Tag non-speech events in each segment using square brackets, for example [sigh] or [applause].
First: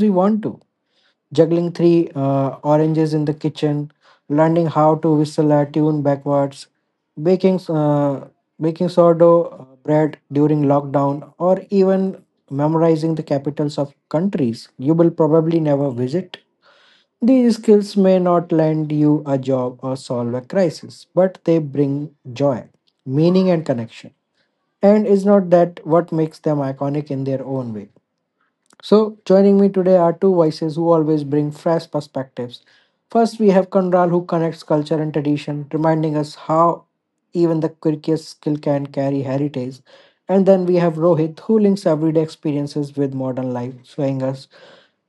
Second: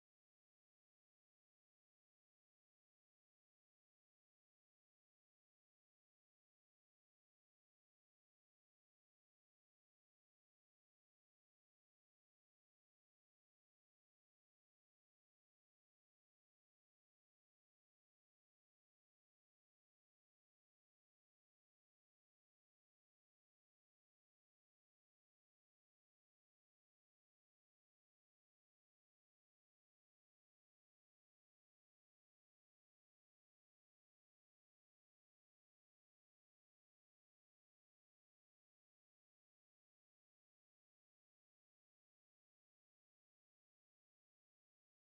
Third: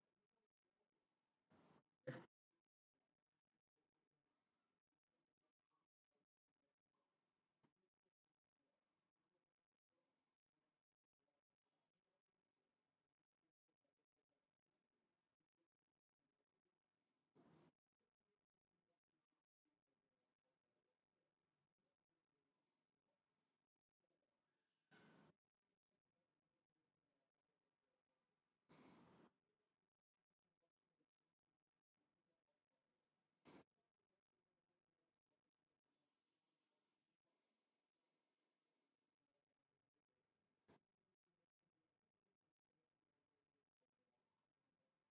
we want to juggling three oranges in the kitchen, learning how to whistle a tune backwards, baking uh, baking sourdough bread during lockdown, or even memorizing the capitals of countries you will probably never visit. These skills may not land you a job or solve a crisis, but they bring joy, meaning, and connection. And is not that what makes them iconic in their own way? So, joining me today are two voices who always bring fresh perspectives. First, we have Conral, who connects culture and tradition, reminding us how even the quirkiest skill can carry heritage. And then we have Rohit, who links everyday experiences with modern life, showing us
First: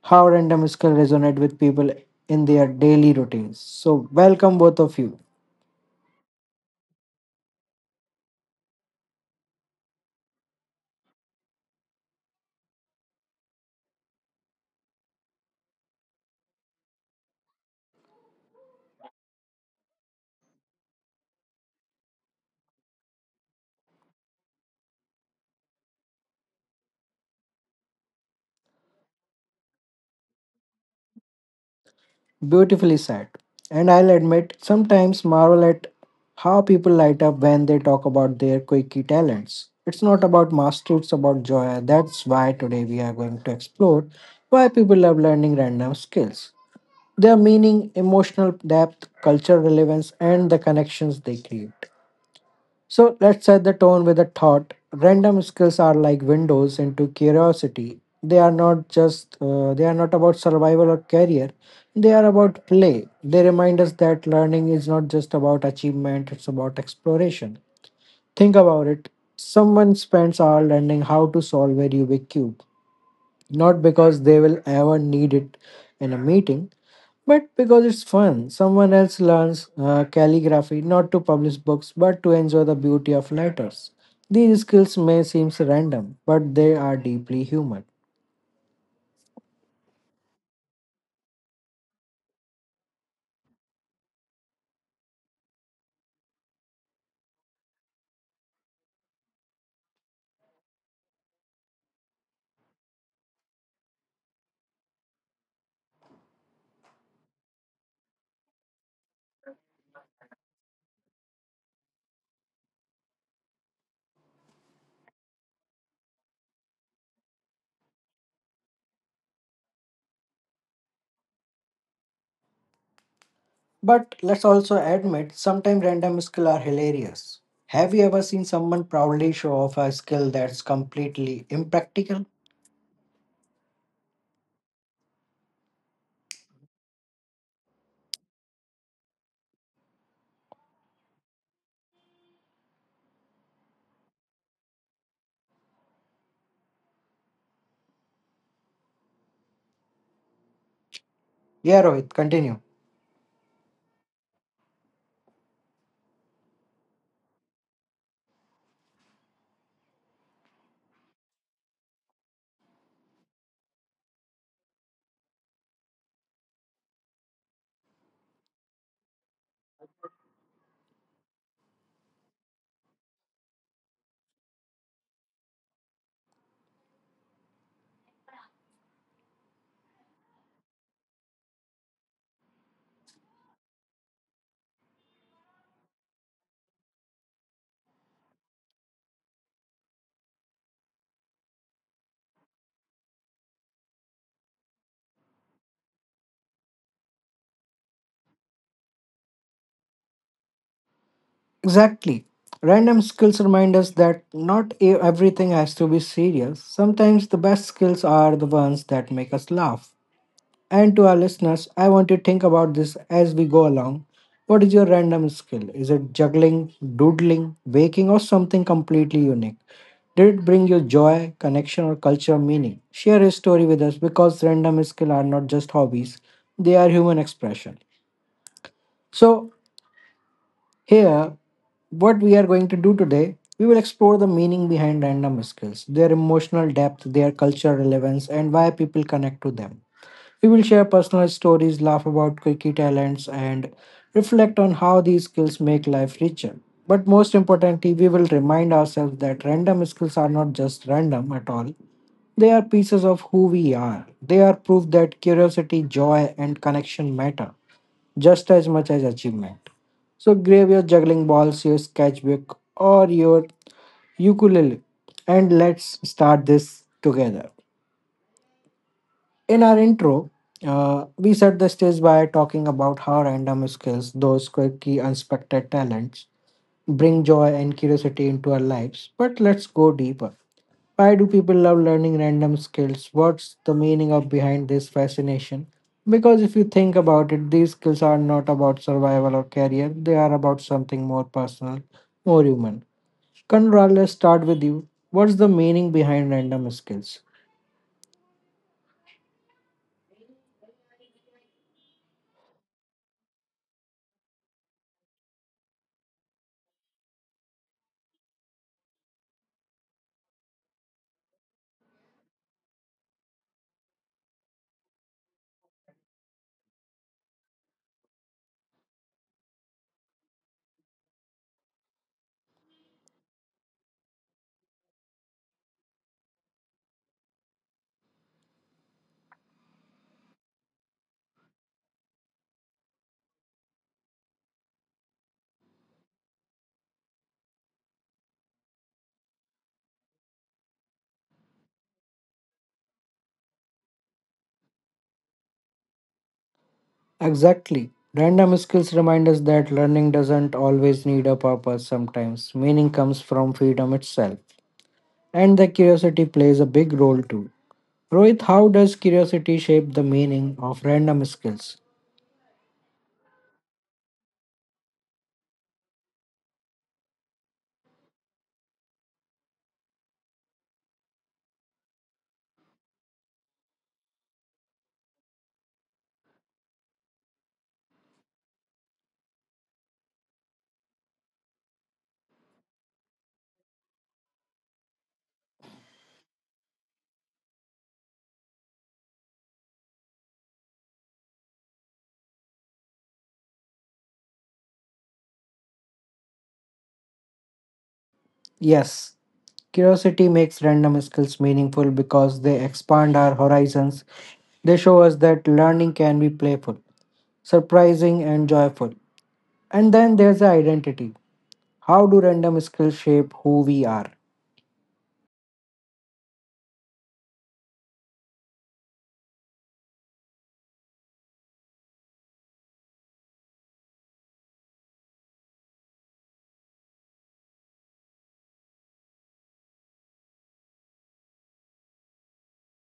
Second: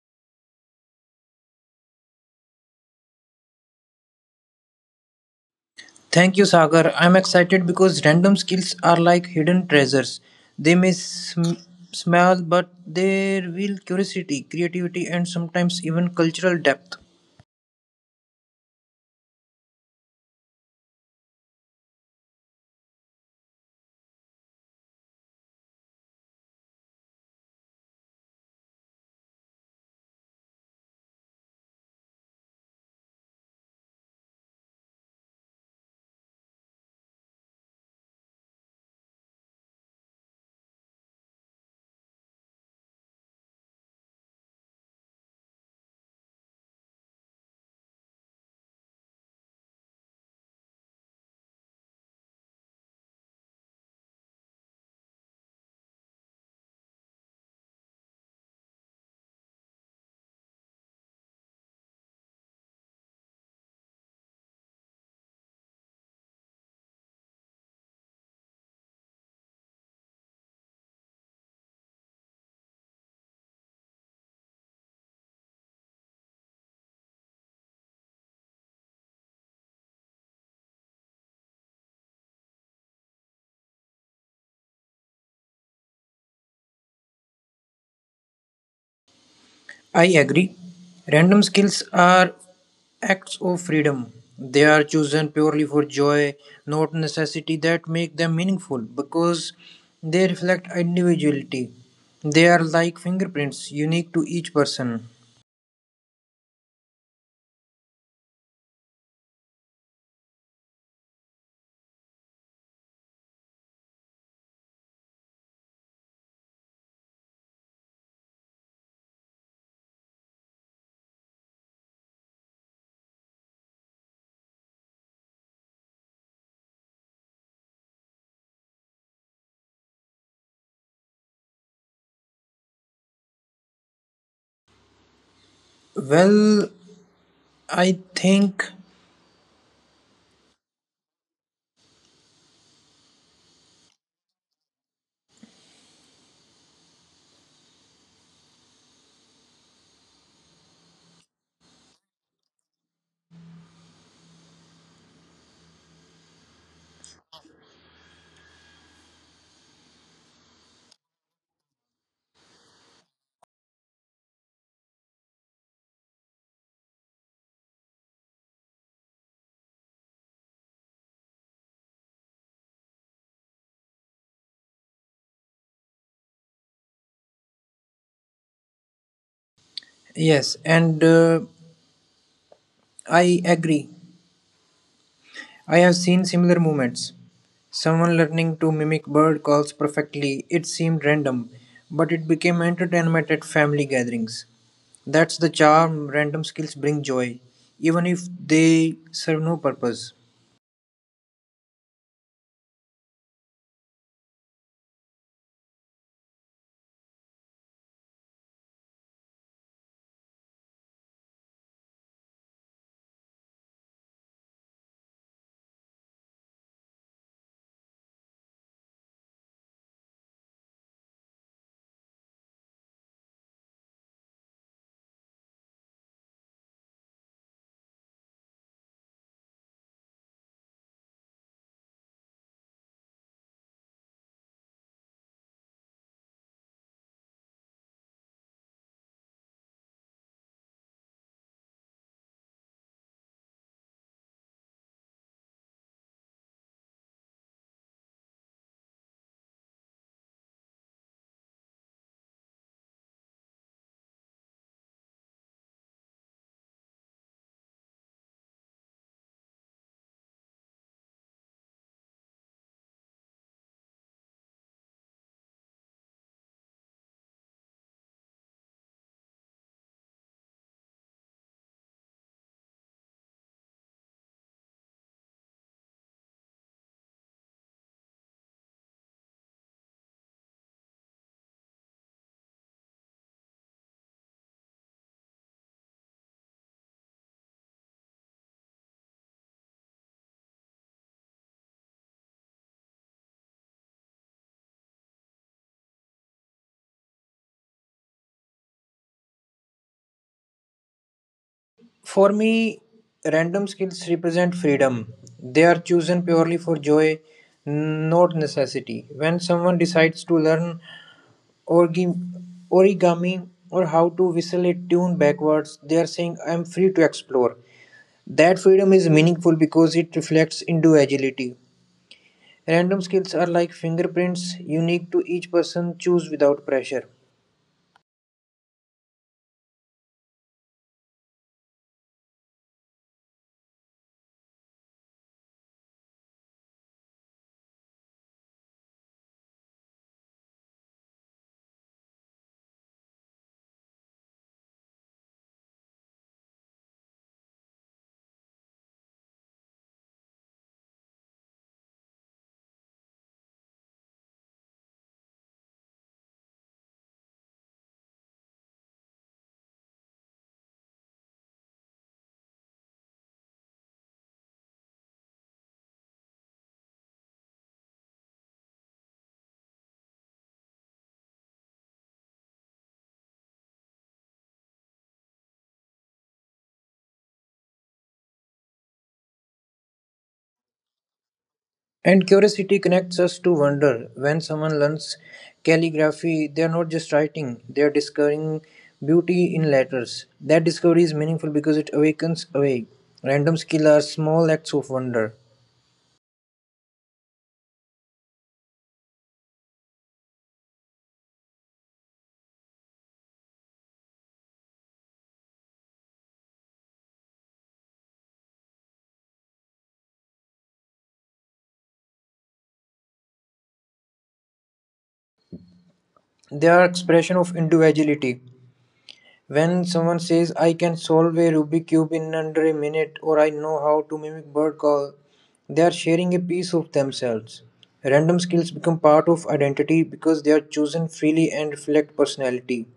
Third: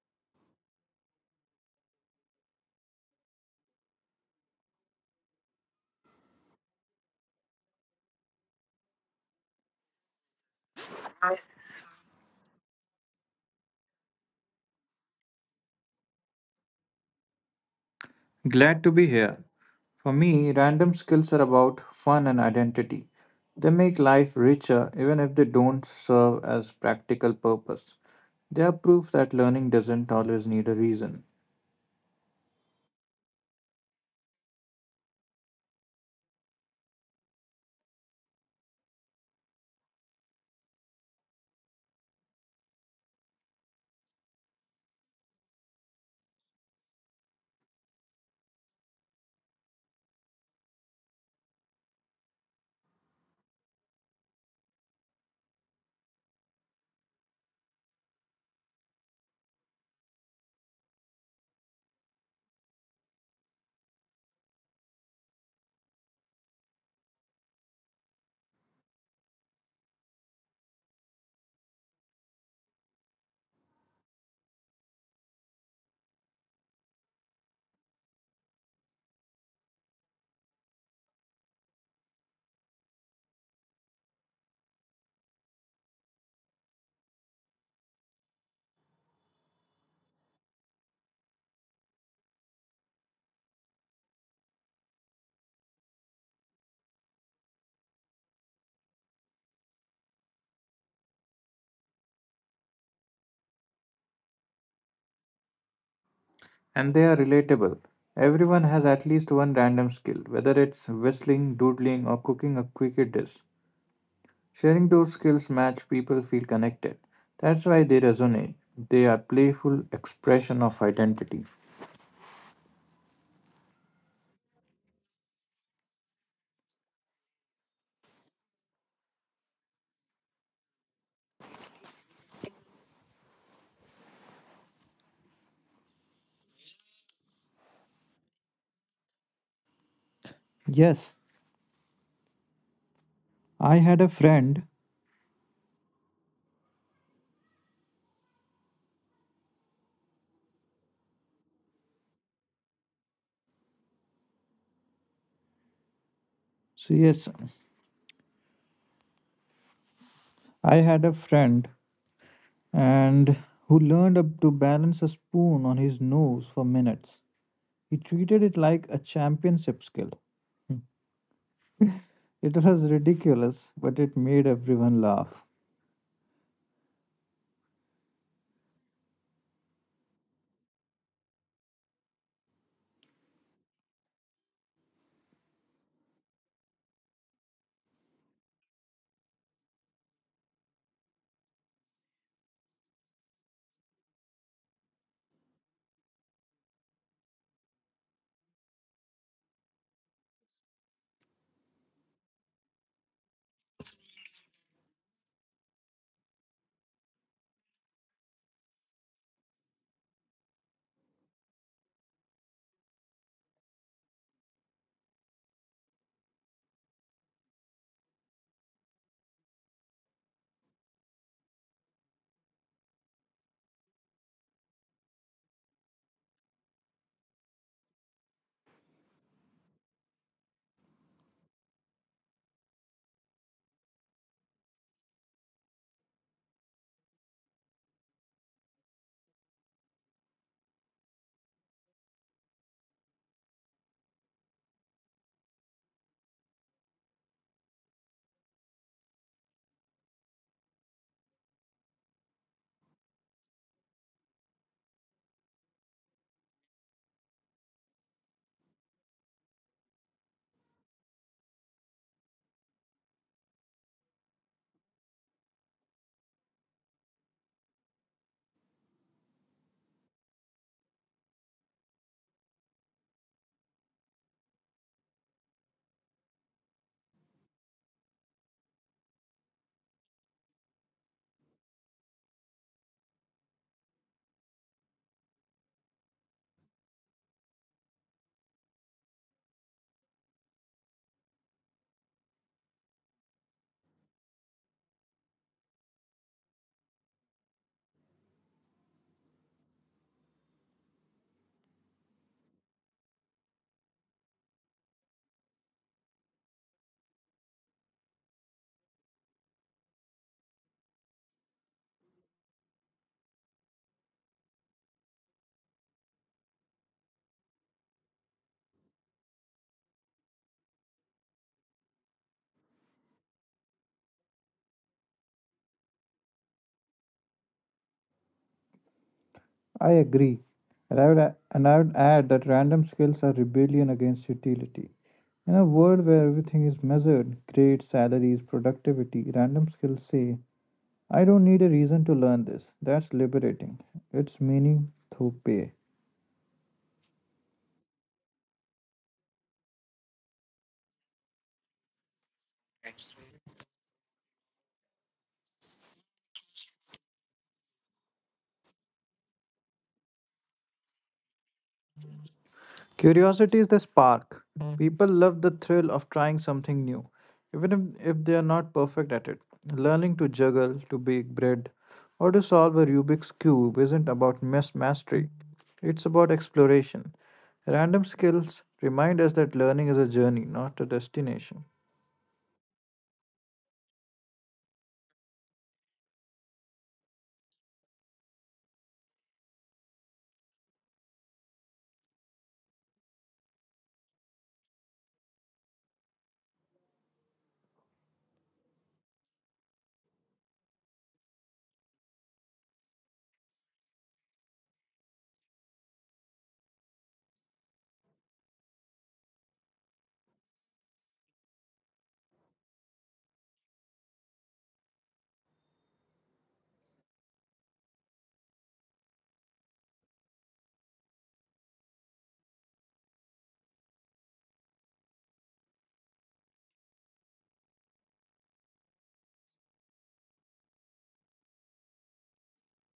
how random skill resonate with people in their daily routines. So, welcome both of you. Thank you, Sagar. I'm excited because random skills are like hidden treasures. They may smell, but they reveal curiosity, creativity, and sometimes even cultural depth. Glad to be here. For me, random skills are about fun and identity. They make life richer even if they don't serve as practical purpose. They are proof that learning doesn't always need a reason. Beautifully said. And I'll admit, sometimes marvel at how people light up when they talk about their quirky talents. It's not about mastery, it's about joy. That's why today we are going to explore why people love learning random skills, their meaning, emotional depth, cultural relevance, and the connections they create. So let's set the tone with a thought. Random skills are like windows into curiosity. They are not about survival or career. They are about play. They remind us that learning is not just about achievement, it's about exploration. Think about it. Someone spends hours learning how to solve a Rubik's cube. Not because they will ever need it in a meeting, but because it's fun. Someone else learns calligraphy not to publish books but to enjoy the beauty of letters. These skills may seem random, but they are deeply human. I agree. Random skills are acts of freedom. They are chosen purely for joy, not necessity, that make them meaningful because they reflect individuality. They are like fingerprints, unique to each person. And they are relatable. Everyone has at least one random skill, whether it's whistling, doodling, or cooking a cricket dish. Sharing those skills match people feel connected. That's why they resonate. They are playful expression of identity. But let's also admit sometimes random skills are hilarious. Have you ever seen someone proudly show off a skill that's completely impractical? Well, I think. Yes, I had a friend. Yeah, Rohit, continue. So yes, I had a friend and who learned up to balance a spoon on his nose for minutes. He treated it like a championship skill. It was ridiculous, but it made everyone laugh. Yes, and I agree. I have seen similar movements. Someone learning to mimic bird calls perfectly. It seemed random, but it became entertainment at family gatherings. That's the charm random skills bring joy, even if they serve no purpose. Exactly. Random skills remind us that not e- everything has to be serious. Sometimes the best skills are the ones that make us laugh. And to our listeners, I want you to think about this as we go along. What is your random skill? Is it juggling, doodling, baking, or something completely unique? Did it bring you joy, connection, or cultural meaning? Share a story with us because random skills are not just hobbies, they are human expression. So, here, what we are going to do today, we will explore the meaning behind random skills, their emotional depth, their cultural relevance, and why people connect to them. We will share personal stories, laugh about quirky talents, and reflect on how these skills make life richer. But most importantly, we will remind ourselves that random skills are not just random at all. They are pieces of who we are. They are proof that curiosity, joy, and connection matter just as much as achievement. So grab your juggling balls, your sketchbook, or your ukulele, and let's start this together. In our intro, we set the stage by talking about how random skills, those quirky, unexpected talents, bring joy and curiosity into our lives. But let's go deeper. Why do people love learning random skills? What's the meaning of behind this fascination? Because if you think about it, these skills are not about survival or career. They are about something more personal, more human. Conrad, let's start with you. What's the meaning behind random skills? For me, random skills represent freedom. They are chosen purely for joy, not necessity. When someone decides to learn origami, origami or how to whistle a tune backwards. They are saying, I'm free to explore. That freedom is meaningful because it reflects into agility. Random skills are like fingerprints, unique to each person, choose without pressure. I agree. And I would add that random skills are rebellion against utility. In a world where everything is measured, grades, salaries, productivity, random skills say, I don't need a reason to learn this. That's liberating. It's meaning through pay. Exactly. Random skills remind us that learning doesn't always need a purpose sometimes. Meaning comes from freedom itself. And the curiosity plays a big role too. Rohit, how does curiosity shape the meaning of random skills? Curiosity is the spark. People love the thrill of trying something new, even if they are not perfect at it. Learning to juggle, to bake bread, or to solve a Rubik's Cube isn't about mass mastery, it's about exploration. Random skills remind us that learning is a journey, not a destination. And curiosity connects us to wonder. When someone learns calligraphy, they are not just writing, they are discovering beauty in letters. That discovery is meaningful because it awakens away. Random skills are small acts of wonder. Yes, curiosity makes random skills meaningful because they expand our horizons. They show us that learning can be playful, surprising, and joyful. And then there's the identity. How do random skills shape who we are? They are expression of individuality. When someone says, I can solve a Rubik's Cube in under a minute, or I know how to mimic bird call, they are sharing a piece of themselves. Random skills become part of identity because they are chosen freely and reflect personality.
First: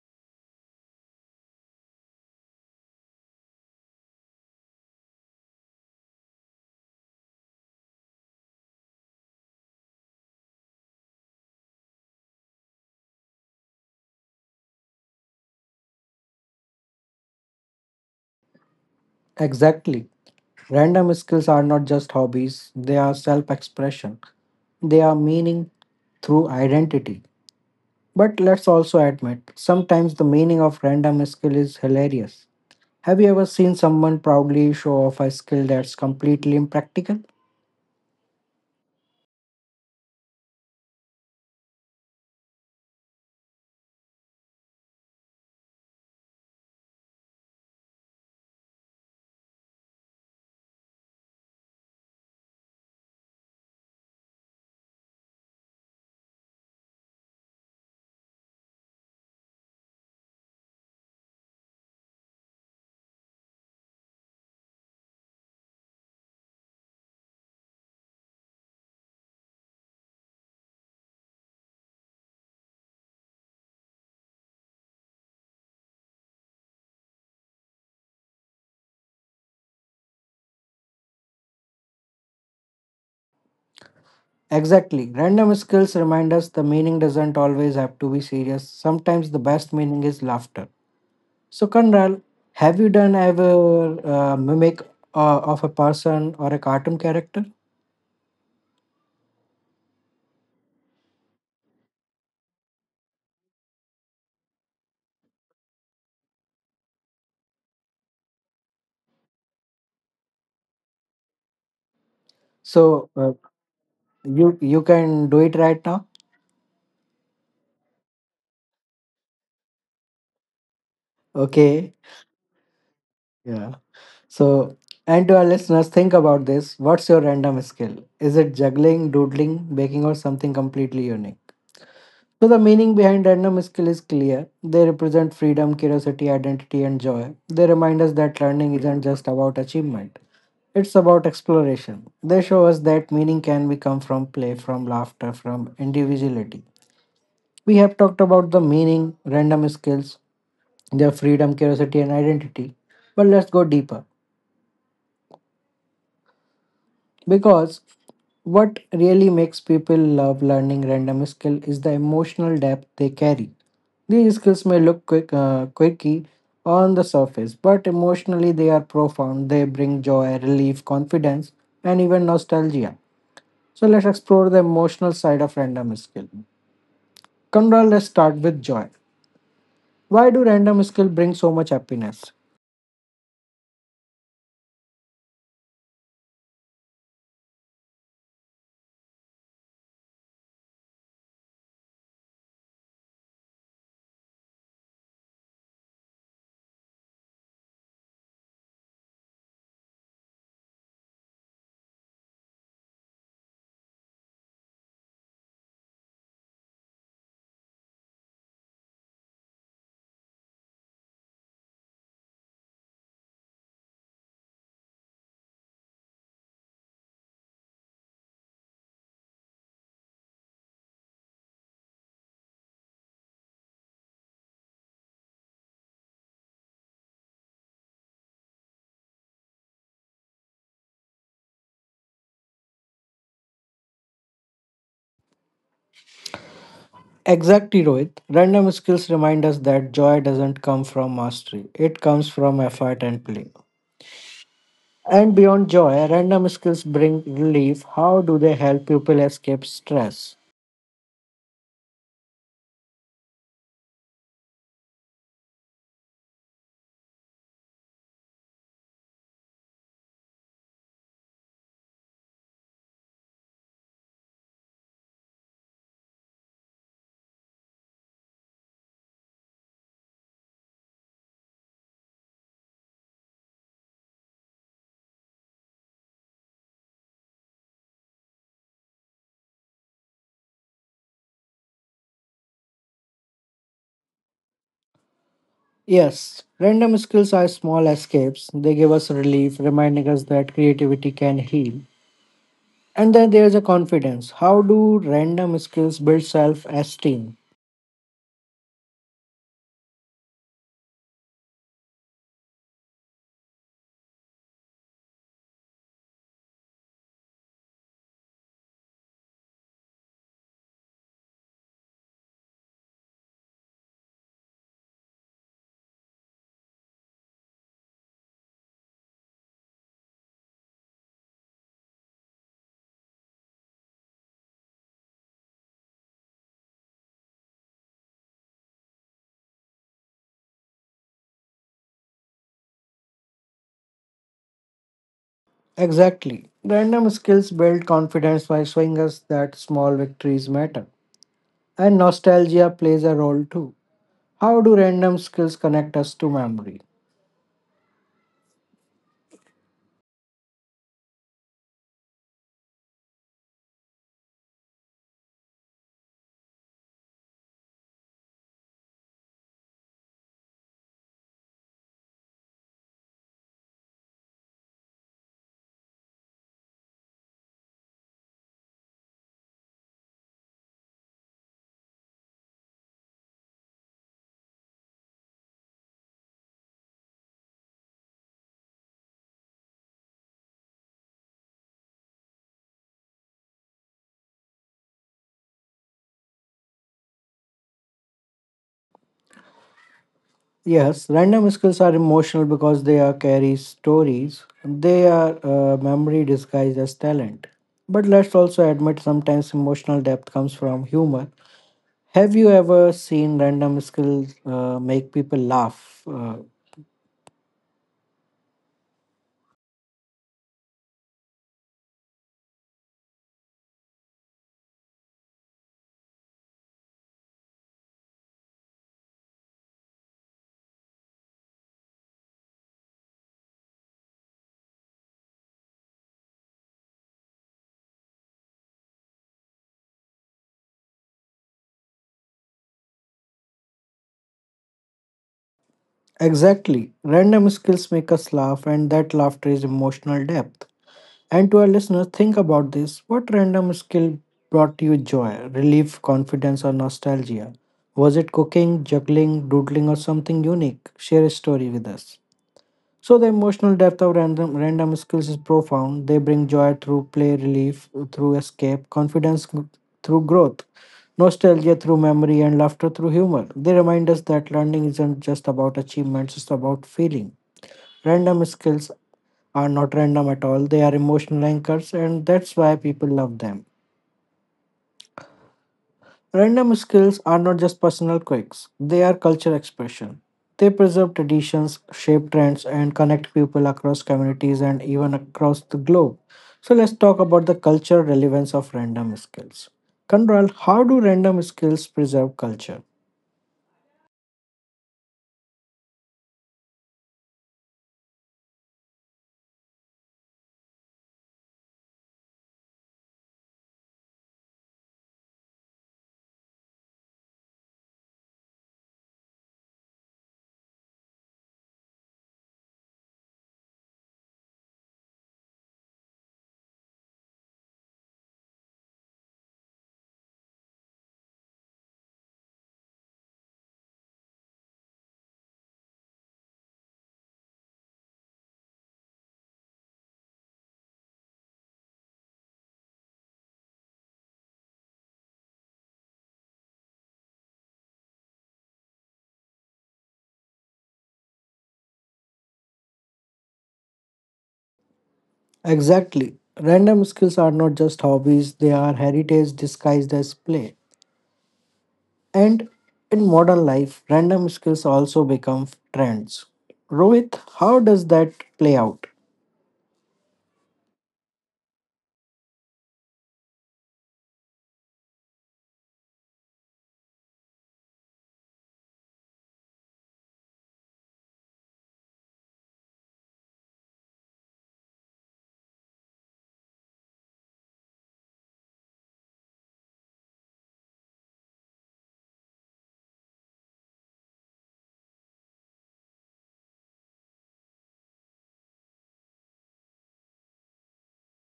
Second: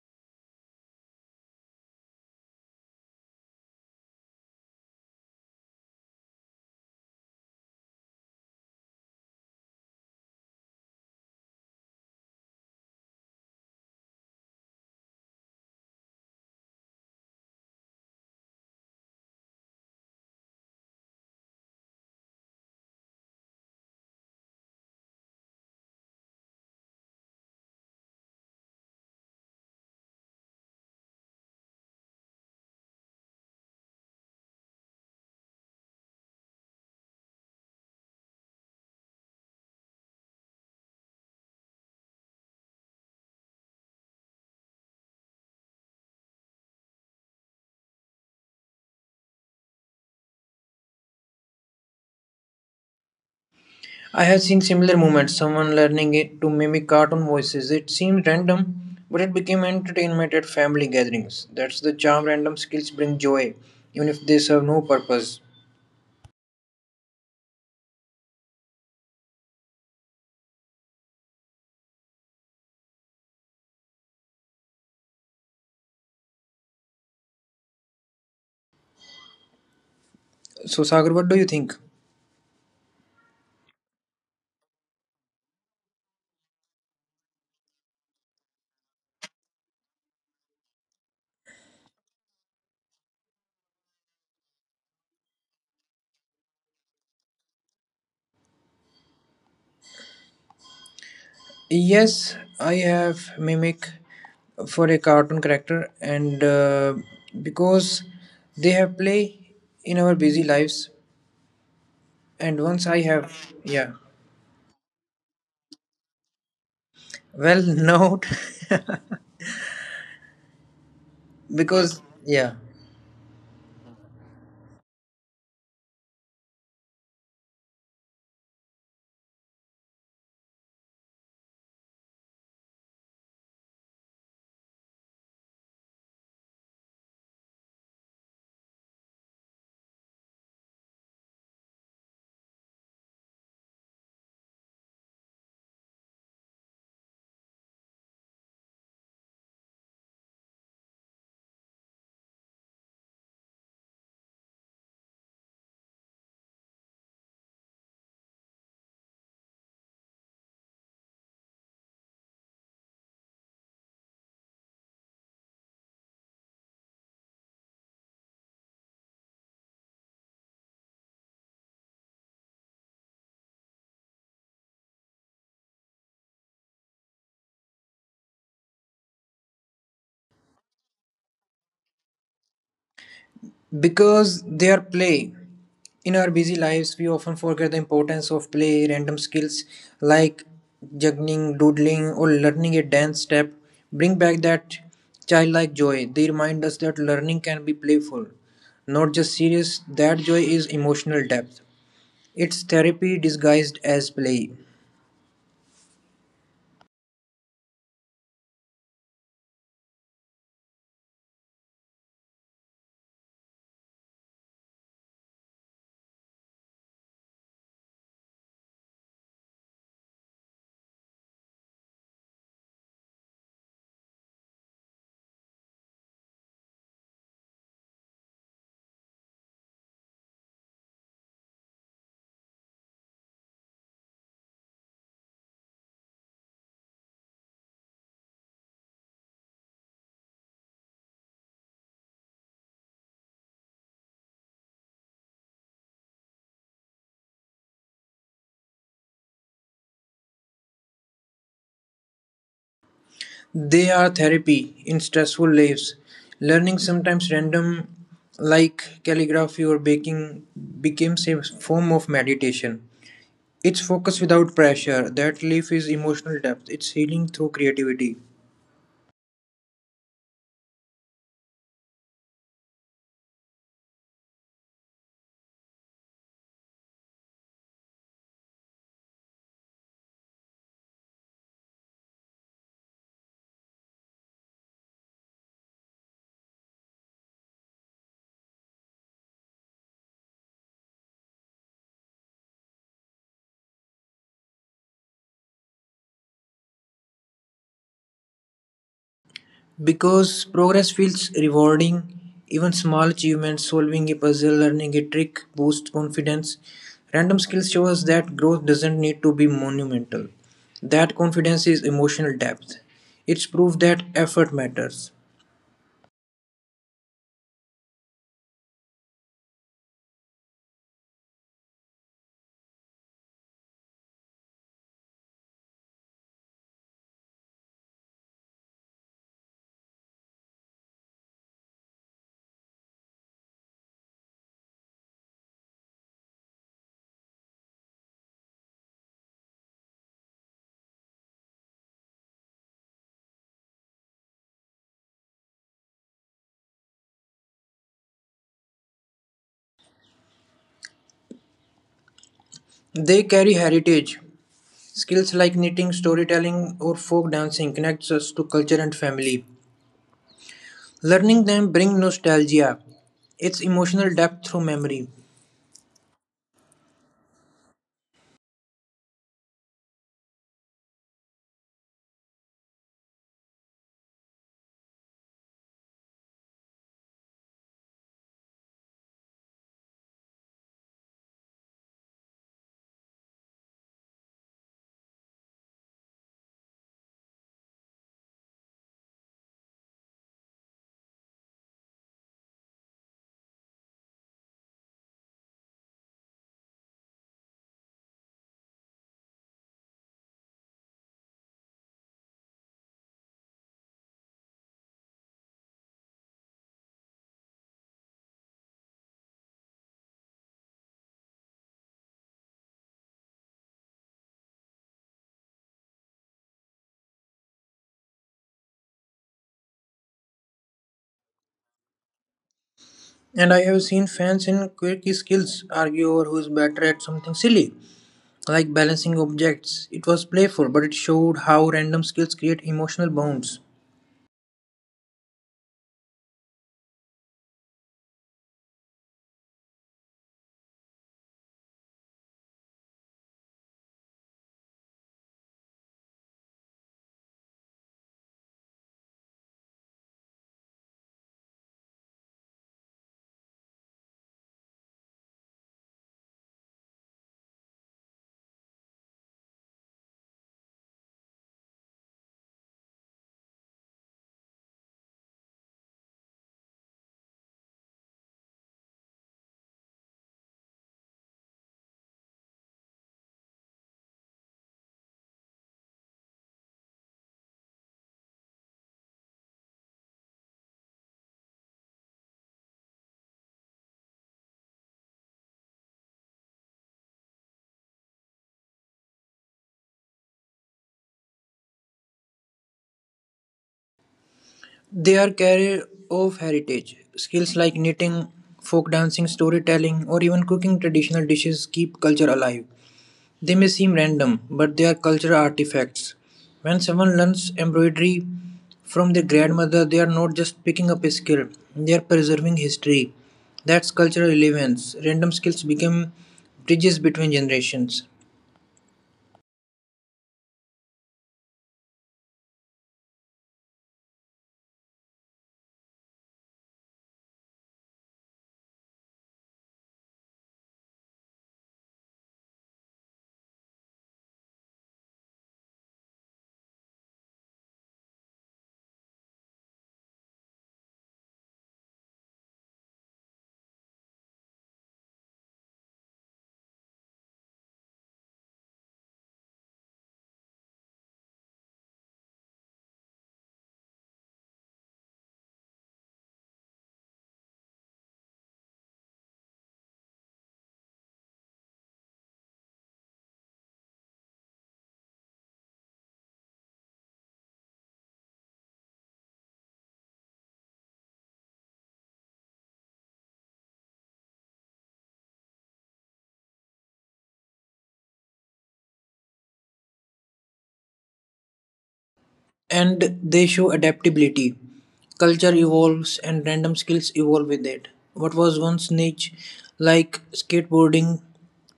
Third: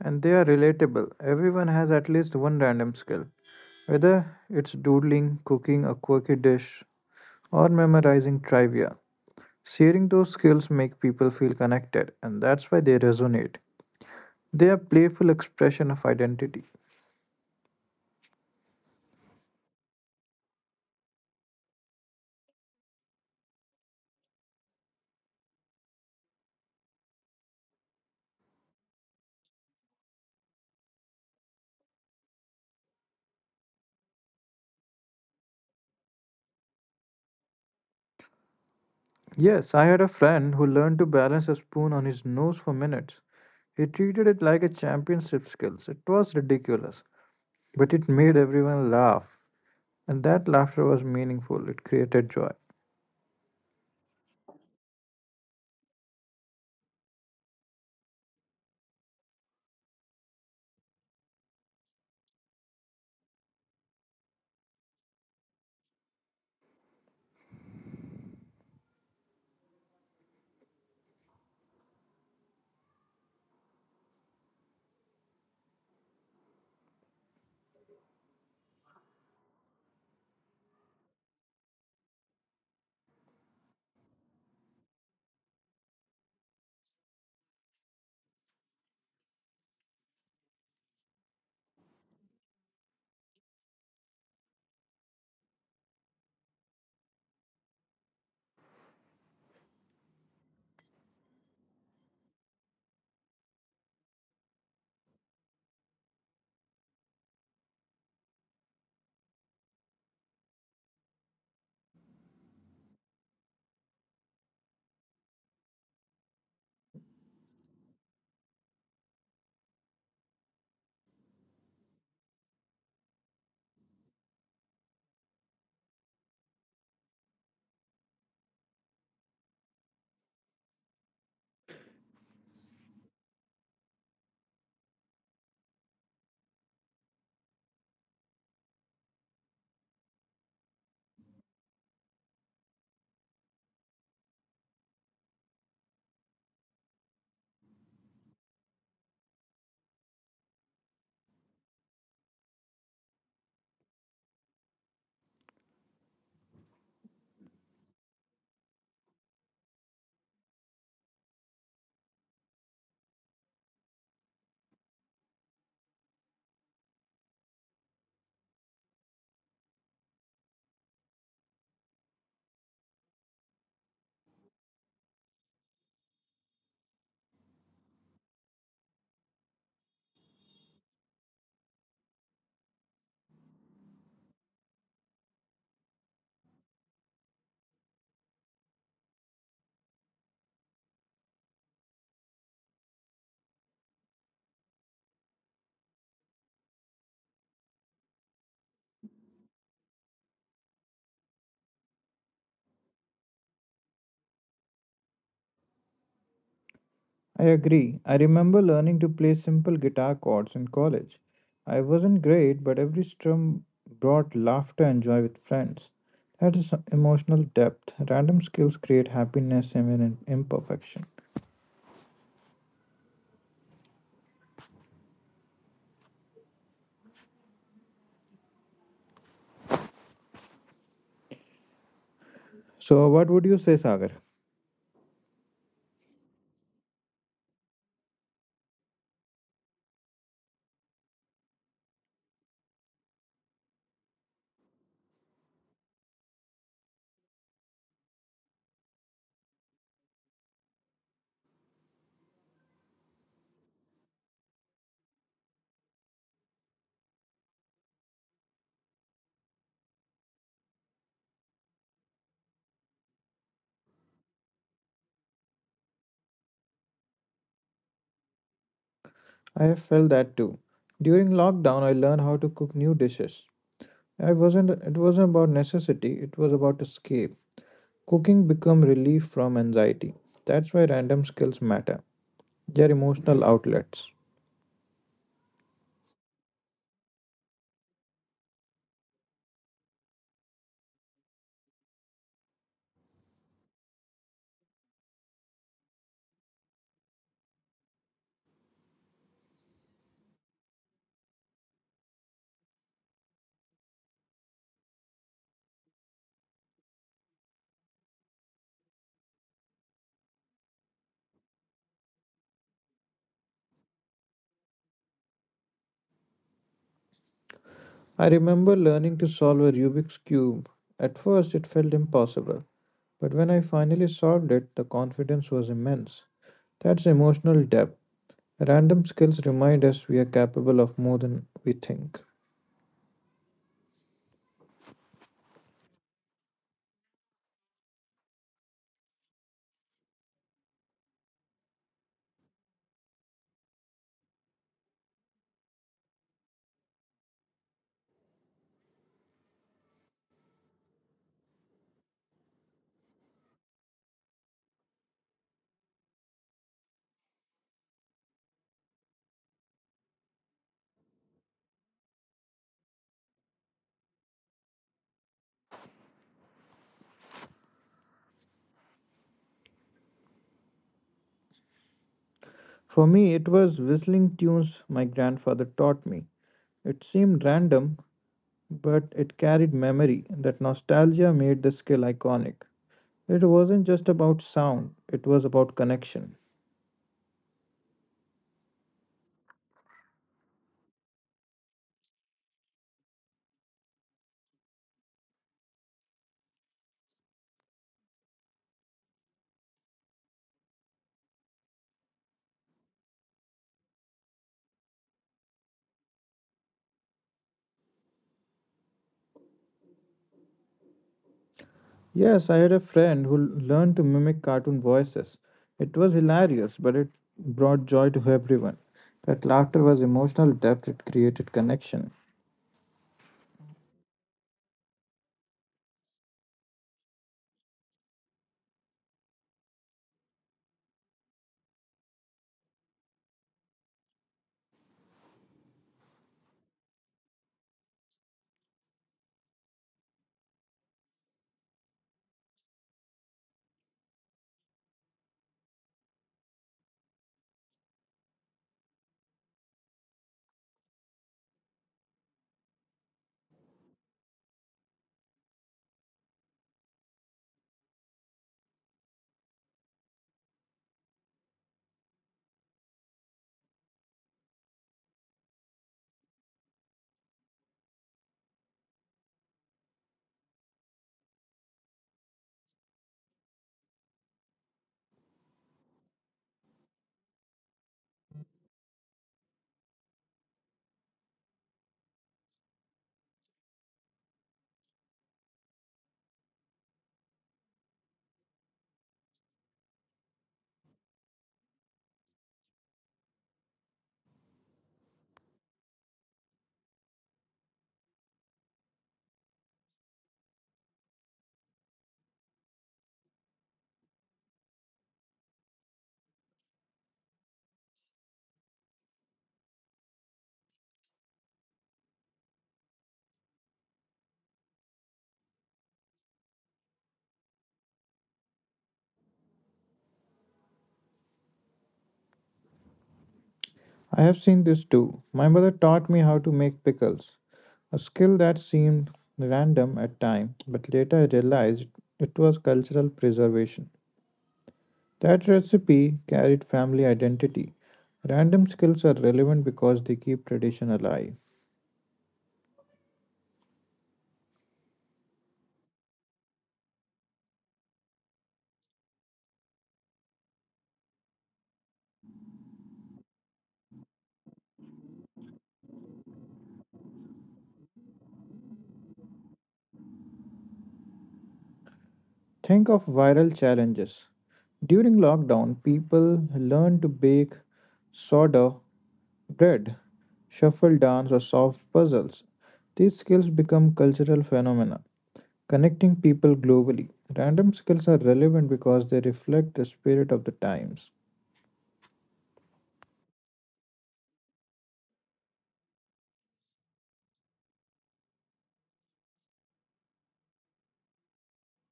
And they are relatable. Everyone has at least one random skill, whether it's doodling, cooking a quirky dish, or memorizing trivia. Sharing those skills make people feel connected, and that's why they resonate. They are playful expression of identity. Exactly. Random skills are not just hobbies, they are self expression, they are meaning through identity. But let's also admit, sometimes the meaning of random skill is hilarious. Have you ever seen someone proudly show off a skill that's completely impractical? Yes, I had a friend who learned to balance a spoon on his nose for minutes. He treated it like a championship skills. It was ridiculous, but it made everyone laugh, and that laughter was meaningful. It created joy. I have seen similar moments, someone learning it to mimic cartoon voices. It seemed random, but it became entertainment at family gatherings. That's the charm random skills bring joy, even if they serve no purpose. So, Sagar, what do you think? Exactly. Random skills remind us the meaning doesn't always have to be serious. Sometimes the best meaning is laughter. So, Kanral, have you done ever mimic of a person or a cartoon character? Yes, I have mimic for a cartoon character, and because they have play in our busy lives, and once I So, have, yeah, you can do it right now. well, [laughs] no, [laughs] Okay. because yeah. Yeah. So, and to our listeners, think about this. What's your random skill? Is it juggling, doodling, baking, or something completely unique? So, the meaning behind random skill is clear. They represent freedom, curiosity, identity, and joy. They remind us that learning isn't just about achievement, it's about exploration. They show us that meaning can be come from play, from laughter, from individuality. We have talked about the meaning, random skills, their freedom, curiosity, and identity. But let's go deeper. Because what really makes people love learning random skill is the emotional depth they carry. These skills may look quirky on the surface, but emotionally they are profound. They bring joy, relief, confidence, and even nostalgia. So let's explore the emotional side of random skill. Conrad, let's start with joy. Why do random skill bring so much happiness? Because they are play. In our busy lives, we often forget the importance of play. Random skills like juggling, doodling, or learning a dance step bring back that childlike joy. They remind us that learning can be playful, not just serious. That joy is emotional depth. It's therapy disguised as play. I agree. I remember learning to play simple guitar chords in college. I wasn't great, but every strum brought laughter and joy with friends. That is emotional depth. Random skills create happiness even in imperfection. So, what would you say, Sagar? Exactly, Rohit. Random skills remind us that joy doesn't come from mastery, it comes from effort and play. And beyond joy, random skills bring relief. How do they help people escape stress? They are therapy in stressful lives. Learning sometimes random, like calligraphy or baking, becomes a form of meditation. It's focus without pressure. That relief is emotional depth. It's healing through creativity. I have felt that too. During lockdown, I learned how to cook new dishes. I wasn't. It wasn't about necessity. It was about escape. Cooking become relief from anxiety. That's why random skills matter. They're emotional outlets. Yes, random skills are small escapes. They give us relief, reminding us that creativity can heal. And then there's a confidence. How do random skills build self esteem? Because progress feels rewarding, even small achievements, solving a puzzle, learning a trick, boost confidence. Random skills show us that growth doesn't need to be monumental. That confidence is emotional depth. It's proof that effort matters. I remember learning to solve a Rubik's Cube. At first, it felt impossible, but when I finally solved it, the confidence was immense. That's emotional depth. Random skills remind us we are capable of more than we think. Exactly. Random skills build confidence by showing us that small victories matter. And nostalgia plays a role too. How do random skills connect us to memory? They carry heritage. Skills like knitting, storytelling, or folk dancing connects us to culture and family. Learning them bring nostalgia. It's emotional depth through memory. For me, it was whistling tunes my grandfather taught me. It seemed random, but it carried memory. That nostalgia made the skill iconic. It wasn't just about sound, it was about connection. Yes, random skills are emotional because they are carry stories. They are Memory disguised as talent. But let's also admit sometimes emotional depth comes from humor. Have you ever seen random skills make people laugh? Uh, Yes, I had a friend who learned to mimic cartoon voices. It was hilarious, but it brought joy to everyone. That laughter was emotional depth, it created connection. And I have seen fans in quirky skills argue over who is better at something silly, like balancing objects. It was playful, but it showed how random skills create emotional bonds. exactly. Random skills make us laugh, and that laughter is emotional depth. And to our listeners, think about this. What random skill brought you joy, relief, confidence, or nostalgia? Was it cooking, juggling, doodling, or something unique? Share a story with us. So the emotional depth of random skills is profound. They bring joy through play, relief through escape, through growth, nostalgia through memory, and laughter through humor. They remind us that learning isn't just about achievements; it's about feeling. Random skills are not random at all. They are emotional anchors, and that's why people love them. Random skills are not just personal quirks, they are culture expression. They preserve traditions, shape trends, and connect people across communities and even across the globe. So let's talk about the cultural relevance of random skills. Conrad, how do random skills preserve culture? They are carrier of heritage. Skills like knitting, folk dancing, storytelling, or even cooking traditional dishes keep culture alive. They may seem random, but they are cultural artifacts. When someone learns embroidery from their grandmother, they are not just picking up a skill, they are preserving history. That's cultural relevance. Random skills become bridges between generations. I have seen this too. My mother taught me how to make pickles, a skill that seemed random at time, but later I realized it was cultural preservation. That recipe carried family identity. Random skills are relevant because they keep tradition alive. Exactly. Random skills are not just hobbies, they are heritage disguised as play. And in modern life, random skills also become trends. Rohit, how does that play out? Think of viral challenges. During lockdown, people learned to bake sourdough bread, shuffle dance, or solve puzzles. These skills become cultural phenomena, connecting people globally. Random skills are relevant because they reflect the spirit of the times. And they show adaptability. Culture evolves and random skills evolve with it. What was once niche, like skateboarding,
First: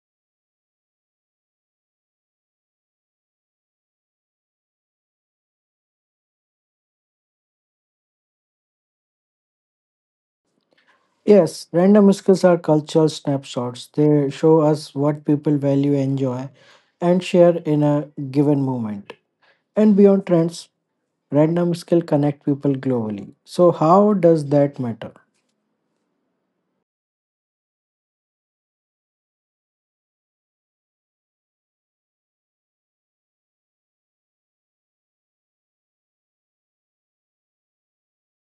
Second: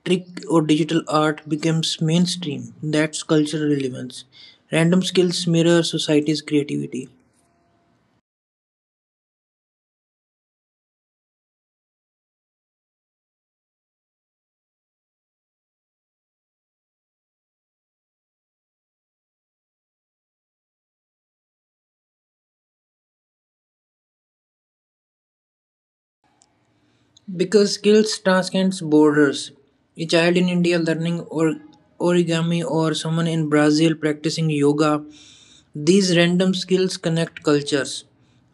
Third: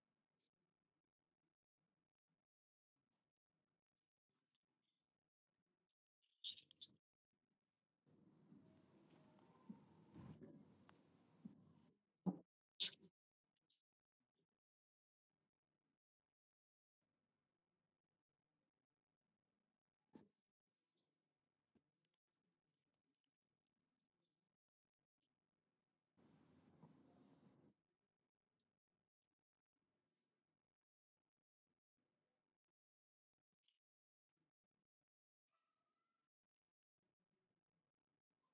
trick, or digital art, becomes mainstream. That's cultural relevance. Random skills mirror society's creativity. Yes, random skills are cultural snapshots. They show us what people value, enjoy, and share in a given moment. And beyond trends, random skill connect people globally. So how does that matter? Because skills transcends borders. A child in India learning or origami or someone in Brazil practicing yoga, these random skills connect cultures.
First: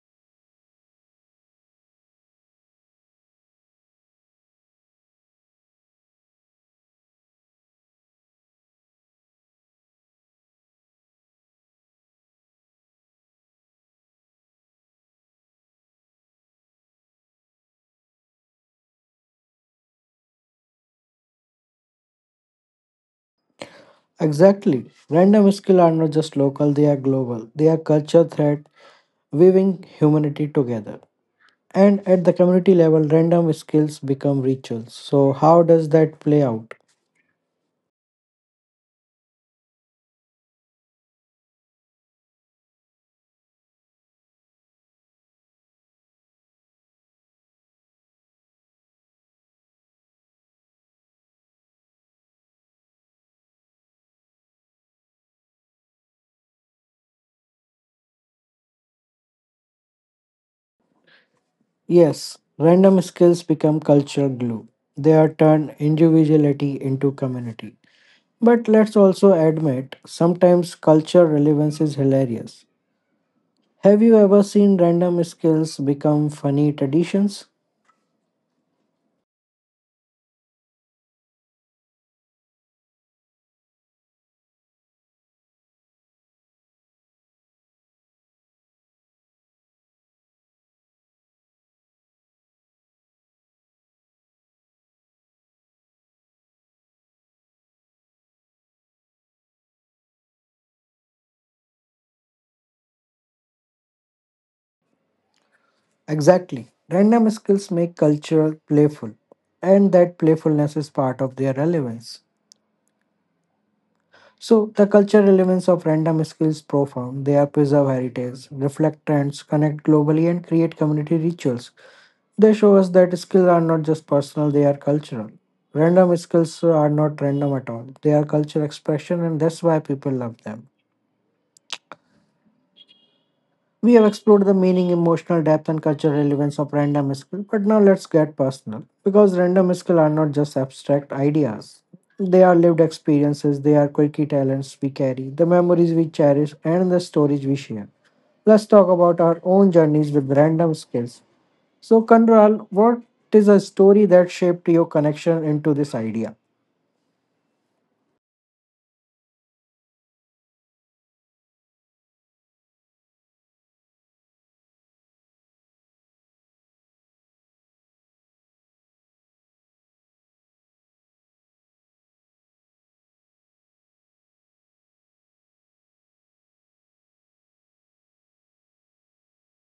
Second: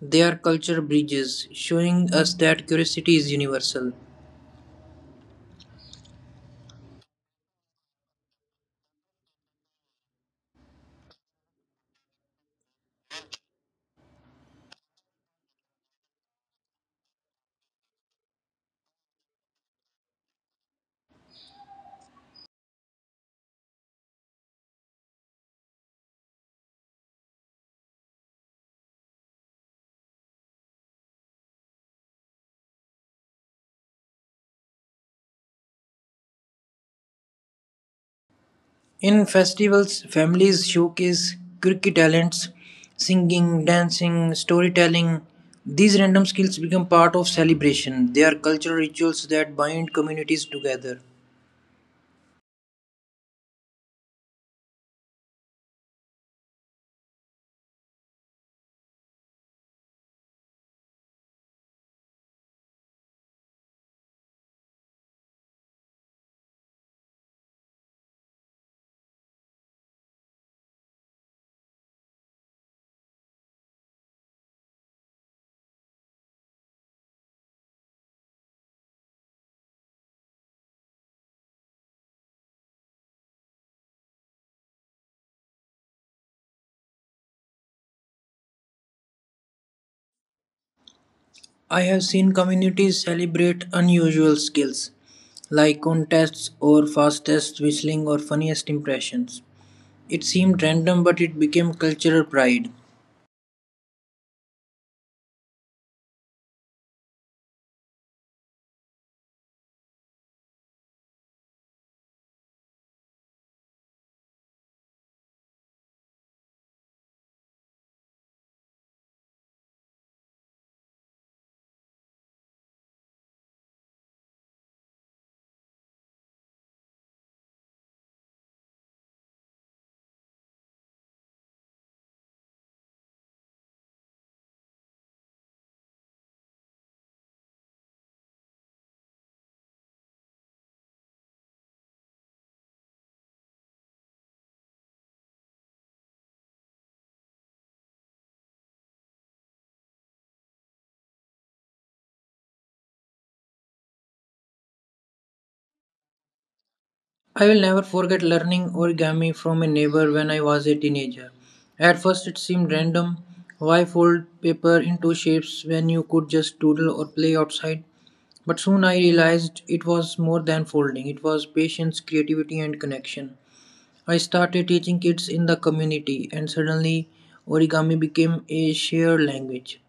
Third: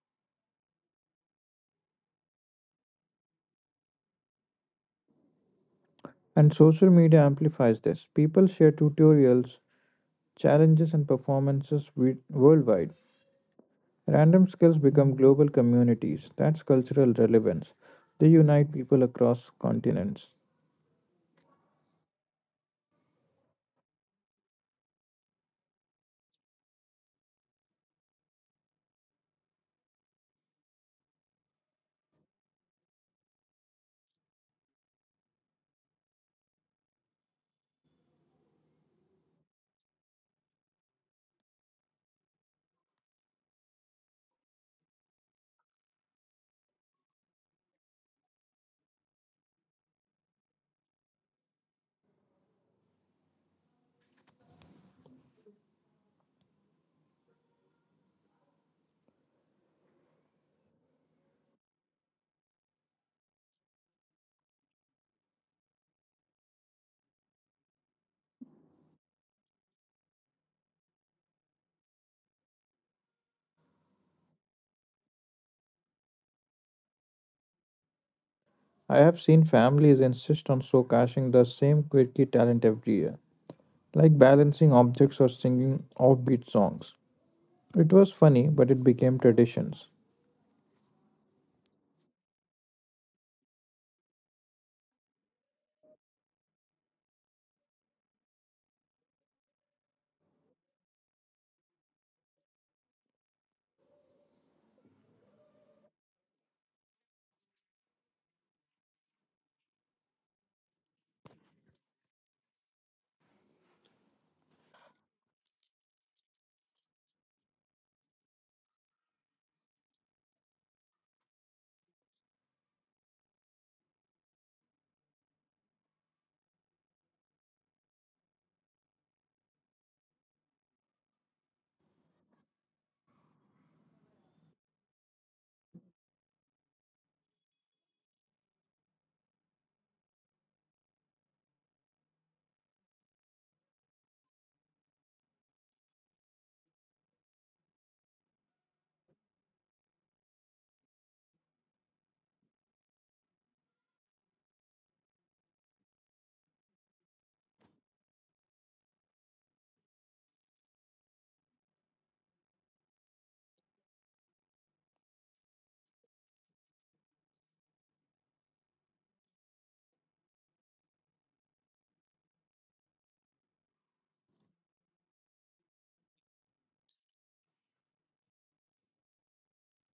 They are culture bridges, showing us that curiosity is universal. And social media amplifies this. People share tutorials, challenges, and worldwide. Random skills become global communities. That's cultural relevance. They unite people across continents. Exactly. Random skill are not just local, they are global. They are culture thread weaving humanity together. And at the community level, random skills become rituals. So how does that play out? In festivals, families showcase quirky talents, singing, dancing, storytelling. These random skills become part of celebration. They are cultural rituals that bind communities together. Yes, random skills become culture glue. They are turned individuality into community. But let's also admit, sometimes culture relevance is hilarious. Have you ever seen random skills become funny traditions? I have seen families insist on so caching the same quirky talent every year, like balancing objects or singing offbeat songs. It was funny, but it became traditions. I have seen communities celebrate unusual skills like contests or fastest whistling or funniest impressions. It seemed random but it became cultural pride. Exactly. Random skills make culture playful, and that playfulness is part of their relevance. So the cultural relevance of random skills is profound. They are preserve heritage, reflect trends, connect globally, and create community rituals. They show us that skills are not just personal, they are cultural. Random skills are not random at all. They are cultural expression and that's why people love them. We have explored the meaning, emotional depth, and cultural relevance of random skill, but now let's get personal. Because random skill are not just abstract ideas, they are lived experiences, they are quirky talents we carry, the memories we cherish, and the stories we share. Let's talk about our own journeys with random skills. So, Kanral, what is a story that shaped your connection into this idea? I will never forget learning origami from a neighbor when I was a teenager. At first it seemed random. Why fold paper into shapes when you could just doodle or play outside? But soon I realized it was more than folding. It was patience, creativity and connection. I started teaching kids in the community, and suddenly origami became a shared language.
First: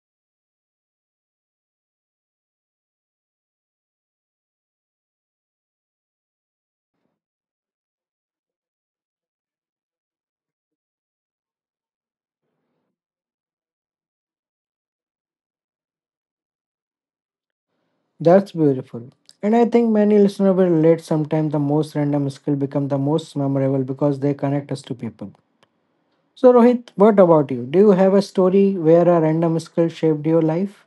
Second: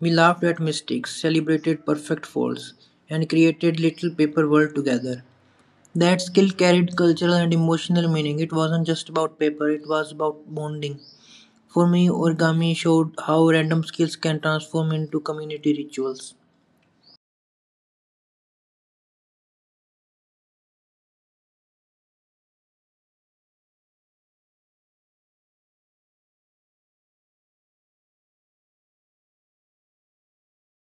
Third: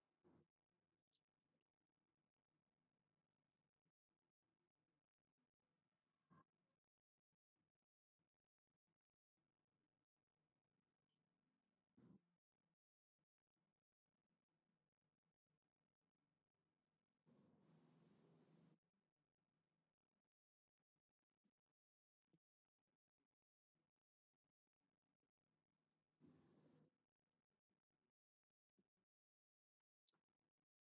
We laughed at mistakes, celebrated perfect folds, and created little paper world together. That skill carried cultural and emotional meaning. It wasn't just about paper, it was about bonding. For me, origami showed how random skills can transform into community rituals. That's beautiful. And I think many listeners will relate sometimes the most random skill become the most memorable because they connect us to people. So, Rohit, what about you? Do you have a story where a random skill shaped your life?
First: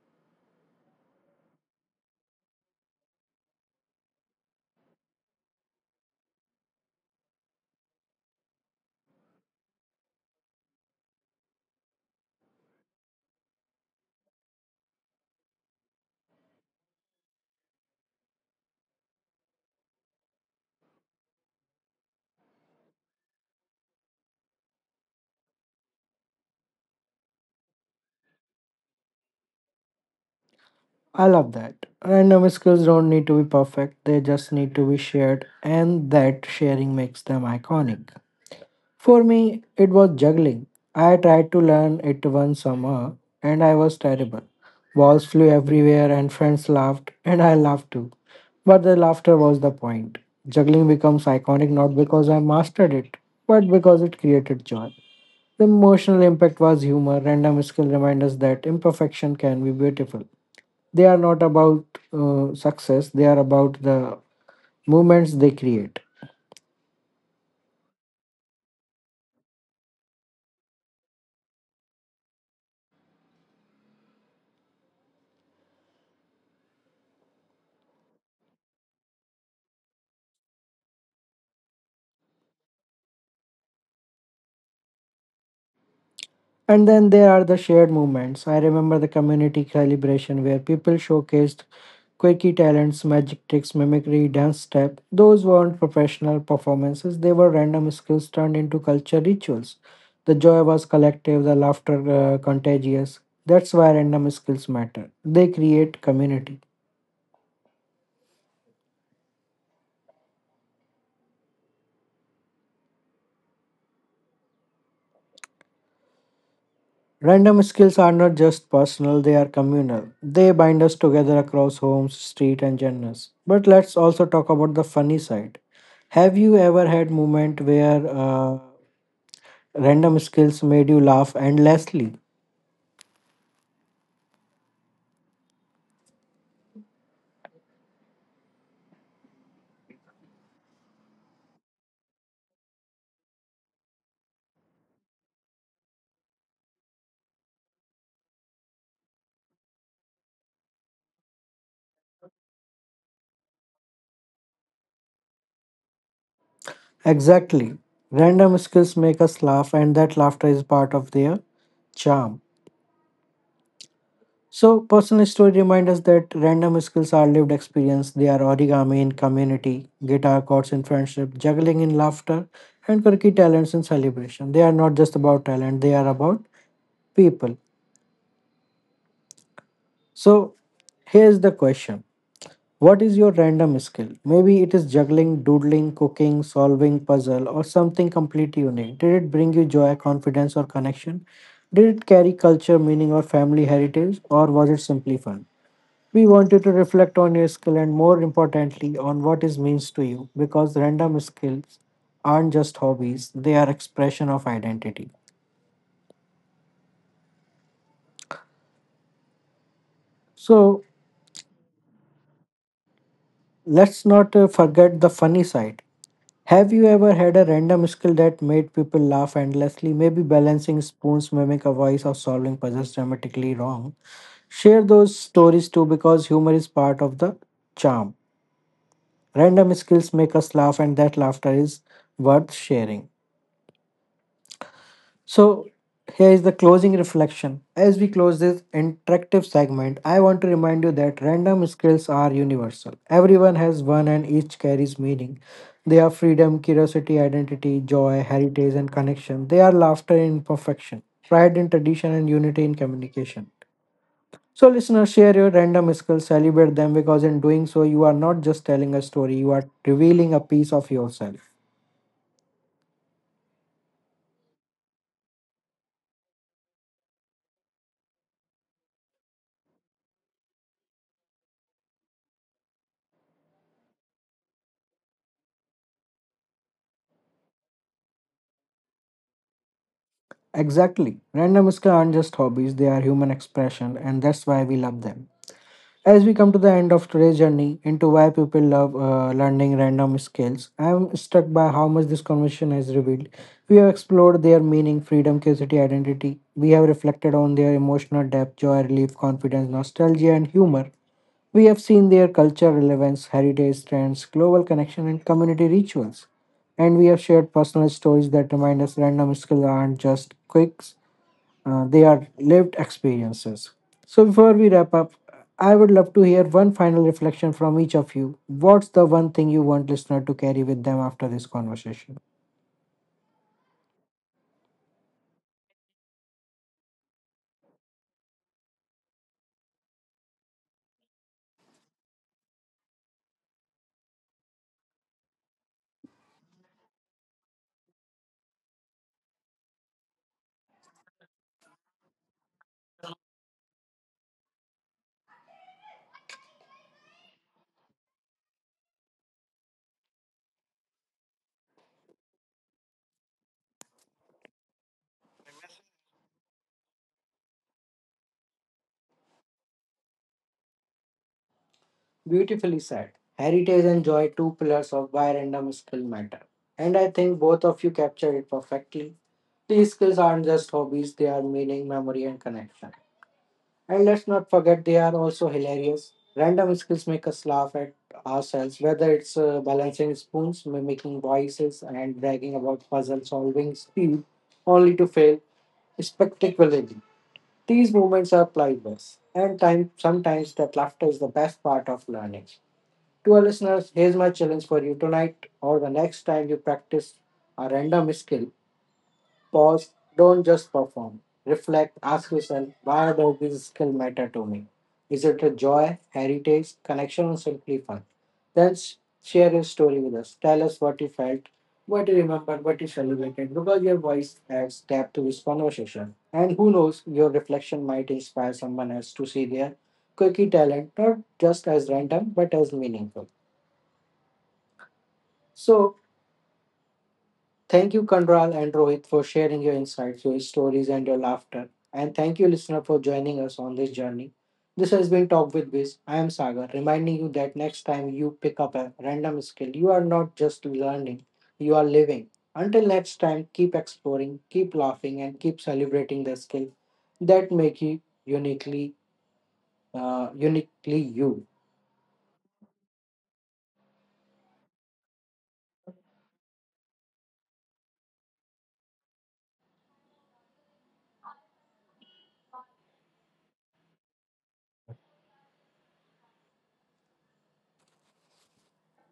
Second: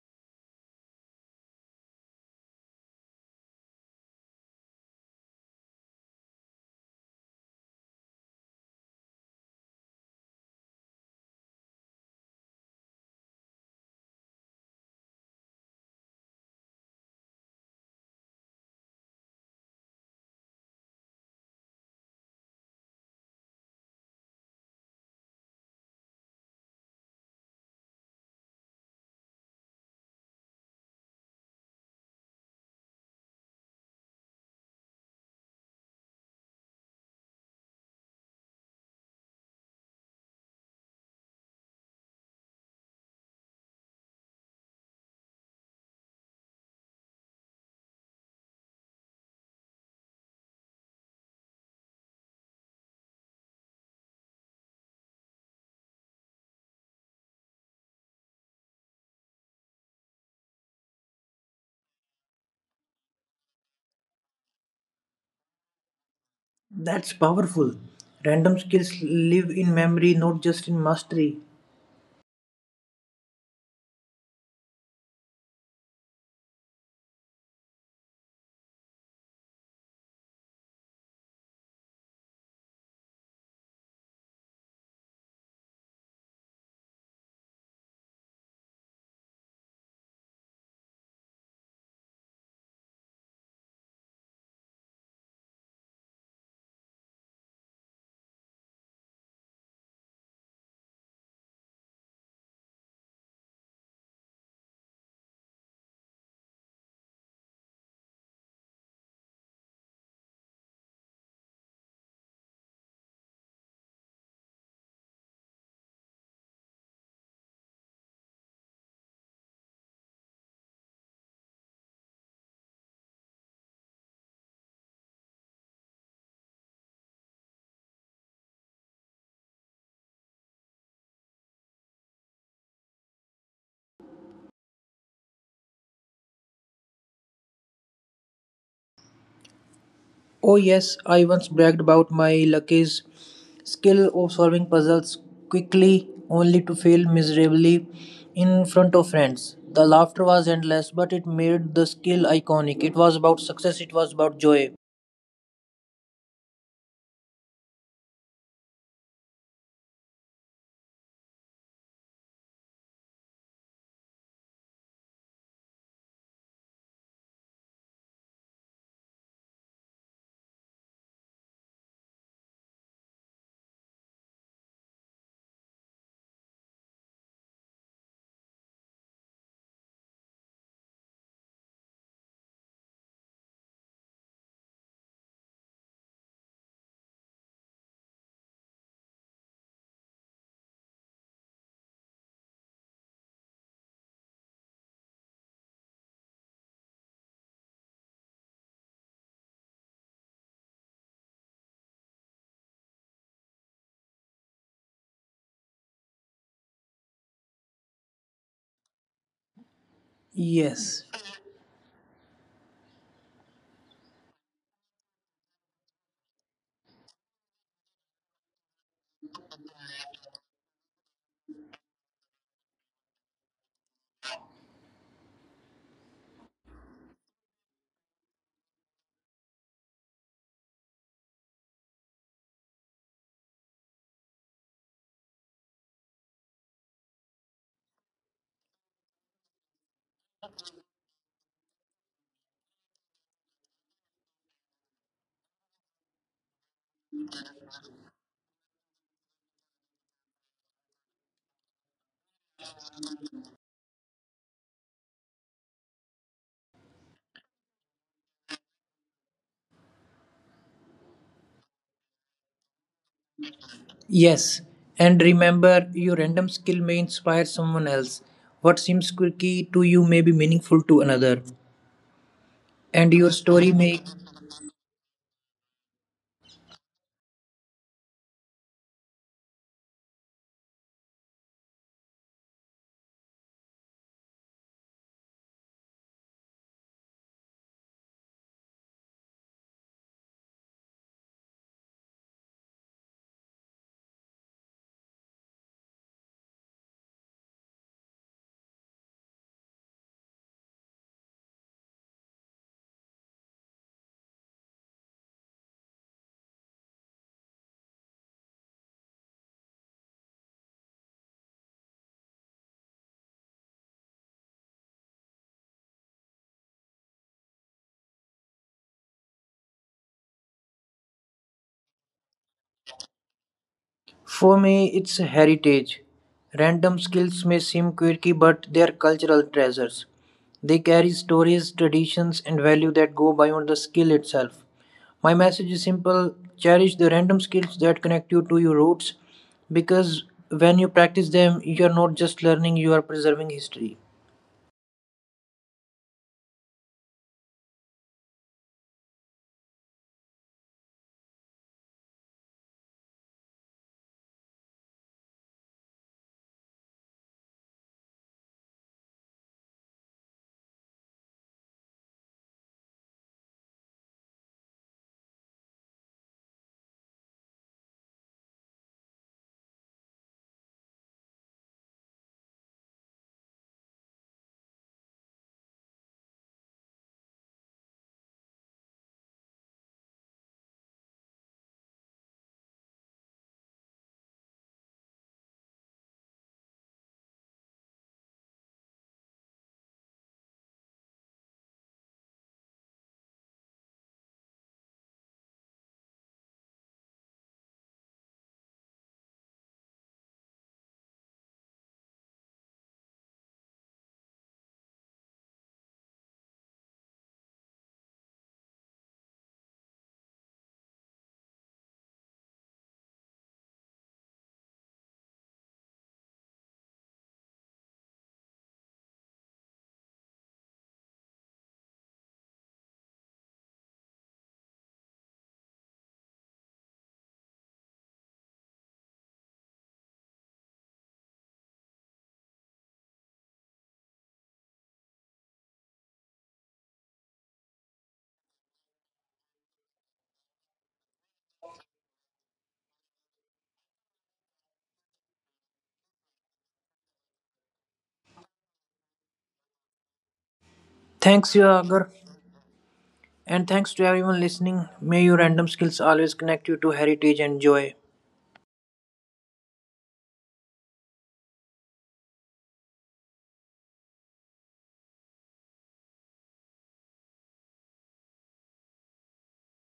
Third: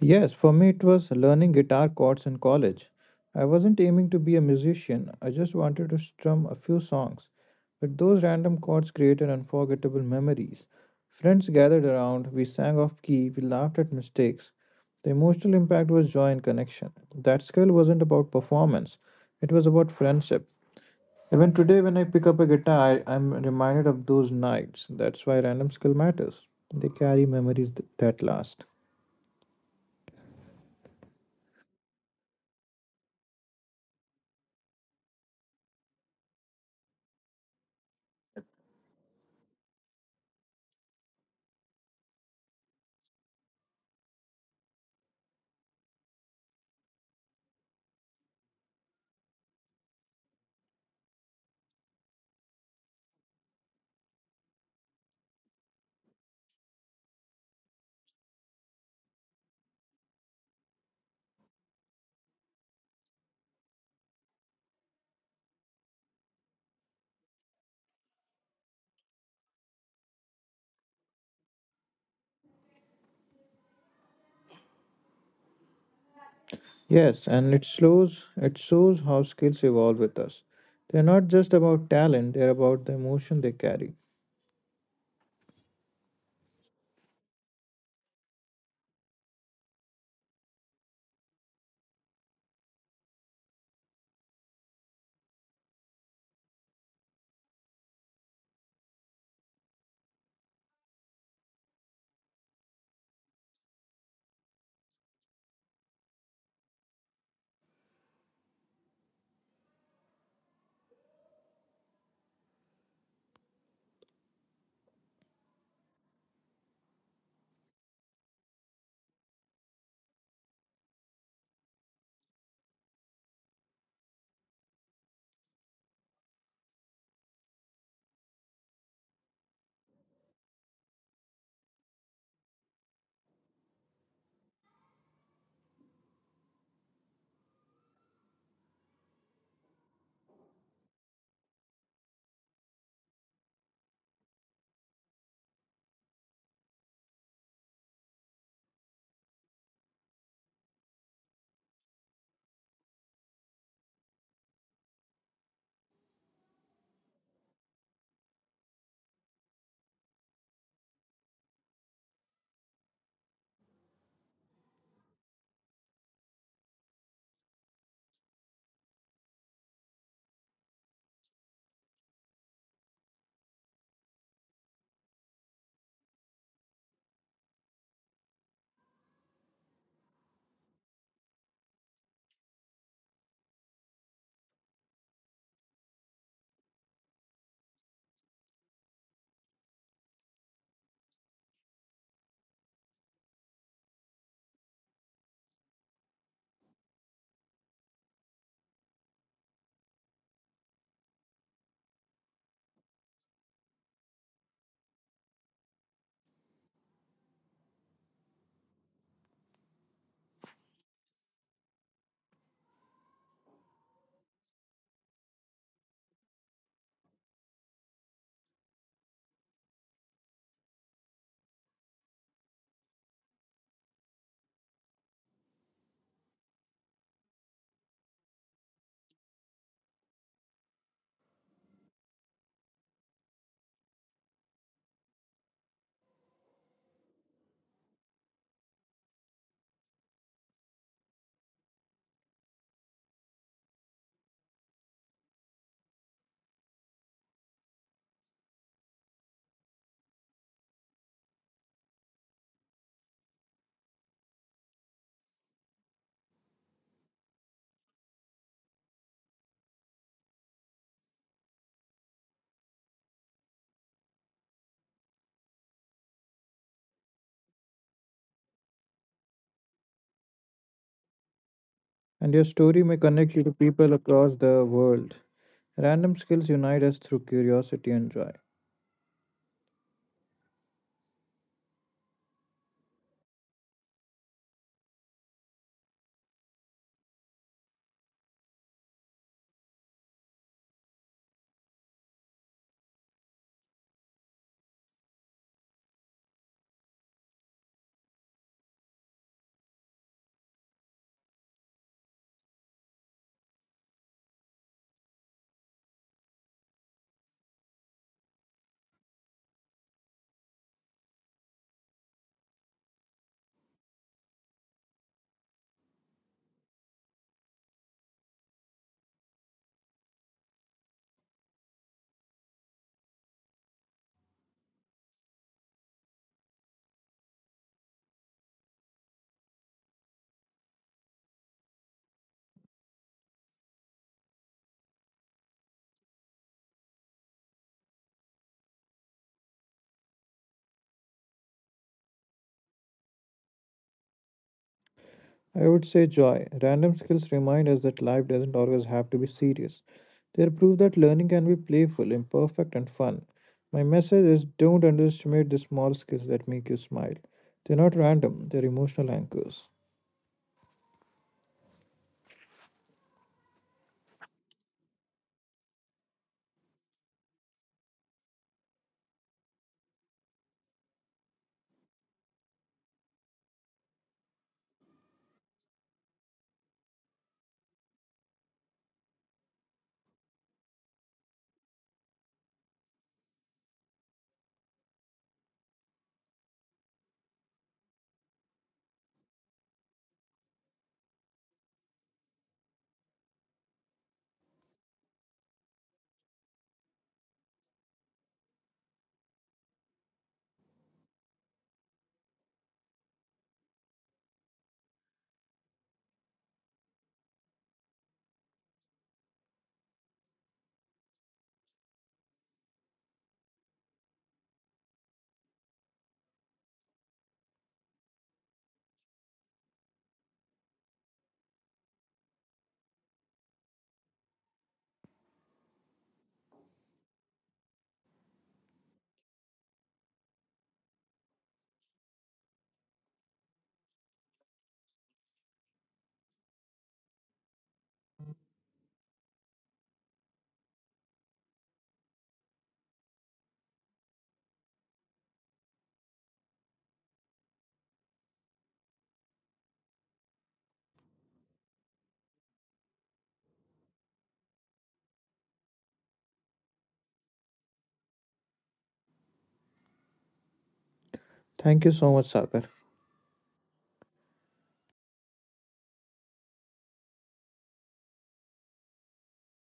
Yes, for me it was learning guitar chords in college. I wasn't aiming to be a musician, I just wanted to strum a few songs. But those random chords created unforgettable memories. Friends gathered around, we sang off key, we laughed at mistakes. The emotional impact was joy and connection. That skill wasn't about performance, it was about friendship. Even today, when I pick up a guitar, I'm reminded of those nights. That's why random skill matters. They carry that last. I love that. Random skills don't need to be perfect, they just need to be shared, and that sharing makes them iconic. For me, it was juggling. I tried to learn it one summer, and I was terrible. Balls flew everywhere, and friends laughed, and I laughed too. But the laughter was the point. Juggling becomes iconic not because I mastered it, but because it created joy. The emotional impact was humor. Random a skill remind us that imperfection can be beautiful. They are not about success, they are about the moments they create. That's powerful. Random skills live in memory, not just in mastery. Yes, and it shows how skills evolve with us. They're not just about talent, they're about the emotion they carry. And then there are the shared moments. I remember the community calibration where people showcased quirky talents, magic tricks, mimicry, dance step. Those weren't professional performances, they were random skills turned into culture rituals. The joy was collective, the laughter contagious. That's why random skills matter. They create community. Random skills are not just personal, they are communal. They bind us together across homes, street and genders. But let's also talk about the funny side. Have you ever had moment where random skills made you laugh endlessly? Oh, yes, I once bragged about my Lucky's skill of solving puzzles quickly, only to fail miserably in front of friends. The laughter was endless, but it made the skill iconic. It was about success, it was about joy. Exactly. Random skills make us laugh and that laughter is part of their charm. So, personal story remind us that random skills are lived experience. They are origami in community, guitar chords in friendship, juggling in laughter, and quirky talents in celebration. They are not just about talent, they are about people. So, here's the question. What is your random skill? Maybe it is juggling, doodling, cooking, solving puzzle, or something completely unique. Did it bring you joy, confidence, or connection? Did it carry culture, meaning, or family heritage, or was it simply fun? We want you to reflect on your skill and, more importantly, on what it means to you because random skills aren't just hobbies, they are expression of identity. So, Yes, let's not forget the funny side. Have you ever had a random skill that made people laugh endlessly? Maybe balancing spoons, mimic a voice, or solving puzzles dramatically wrong. Share those stories too because humor is part of the charm. Random skills make us laugh, and that laughter is worth sharing. So, here is the closing reflection. As we close this interactive segment, I want to remind you that random skills are universal. Everyone has one and each carries meaning. They are freedom, curiosity, identity, joy, heritage, and connection. They are laughter in perfection, pride in tradition, and unity in communication. So, listeners, share your random skills, celebrate them because in doing so, you are not just telling a story, you are revealing a piece of yourself. yes. And remember, your random skill may inspire someone else. What seems quirky to you may be meaningful to another. And your story may And connect your you to story people may. across the world. Random skills unite us through curiosity and joy. Exactly. Randoms aren't just hobbies, they are human expression, and that's why we love them. As we come to the end of today's journey into why people love learning random skills, I am struck by how much this conversation has revealed. We have explored their meaning, freedom, curiosity, identity. We have reflected on their emotional depth, joy, relief, confidence, nostalgia, and humor. We have seen their culture relevance, heritage trends, global connection, and community rituals. And we have shared personal stories that remind us random skills aren't just quirks, they are lived experiences. So, before we wrap up, I would love to hear one final reflection from each of you. What's the one thing you want listener to carry with them after this conversation? For me, it's heritage. Random skills may seem quirky, but they are cultural treasures. They carry stories, traditions, and value that go beyond the skill itself. My message is simple, cherish the random skills that connect you to your roots because when you practice them, you are not just learning, you are preserving history. I would say joy. Random skills remind us that life doesn't always have to be serious. They prove that learning can be playful, imperfect, and fun. My message is don't underestimate the small skills that make you smile. They're not random, they're emotional anchors. Beautifully said. Heritage and joy, two pillars of why random skill matter. And I think both of you captured it perfectly. These skills aren't just hobbies, they are meaning, memory, and connection. And let's not forget they are also hilarious. Random skills make us laugh at ourselves, whether it's balancing spoons, mimicking voices, and bragging about puzzle solving speed, only to fail spectacularly. These moments are priceless, and time, sometimes that laughter is the best part of learning. To our listeners, here's my challenge for you tonight or the next time you practice a random skill. Pause, don't just perform. Reflect, ask yourself, why does this skill matter to me? Is it a joy, heritage, connection, or simply fun? Then share your story with us. Tell us what you felt, what you remembered, what you celebrated, because your voice adds depth to this conversation. And who knows, your reflection might inspire someone else to see their quirky talent, not just as random, but as meaningful. So, thank you, Kandral and Rohit, for sharing your insights, your stories, and your laughter. And thank you, listener, for joining us on this journey. This has been Talk with Biz. I am Sagar, reminding you that next time you pick up a random skill, you are not just learning, you are living. Until next time, keep exploring, keep laughing, and keep celebrating the skill that make you uniquely, Thanks, uniquely Yagar, you. and thanks to everyone listening. May your random skills always connect you to heritage and joy. Thank you so much, Sagar.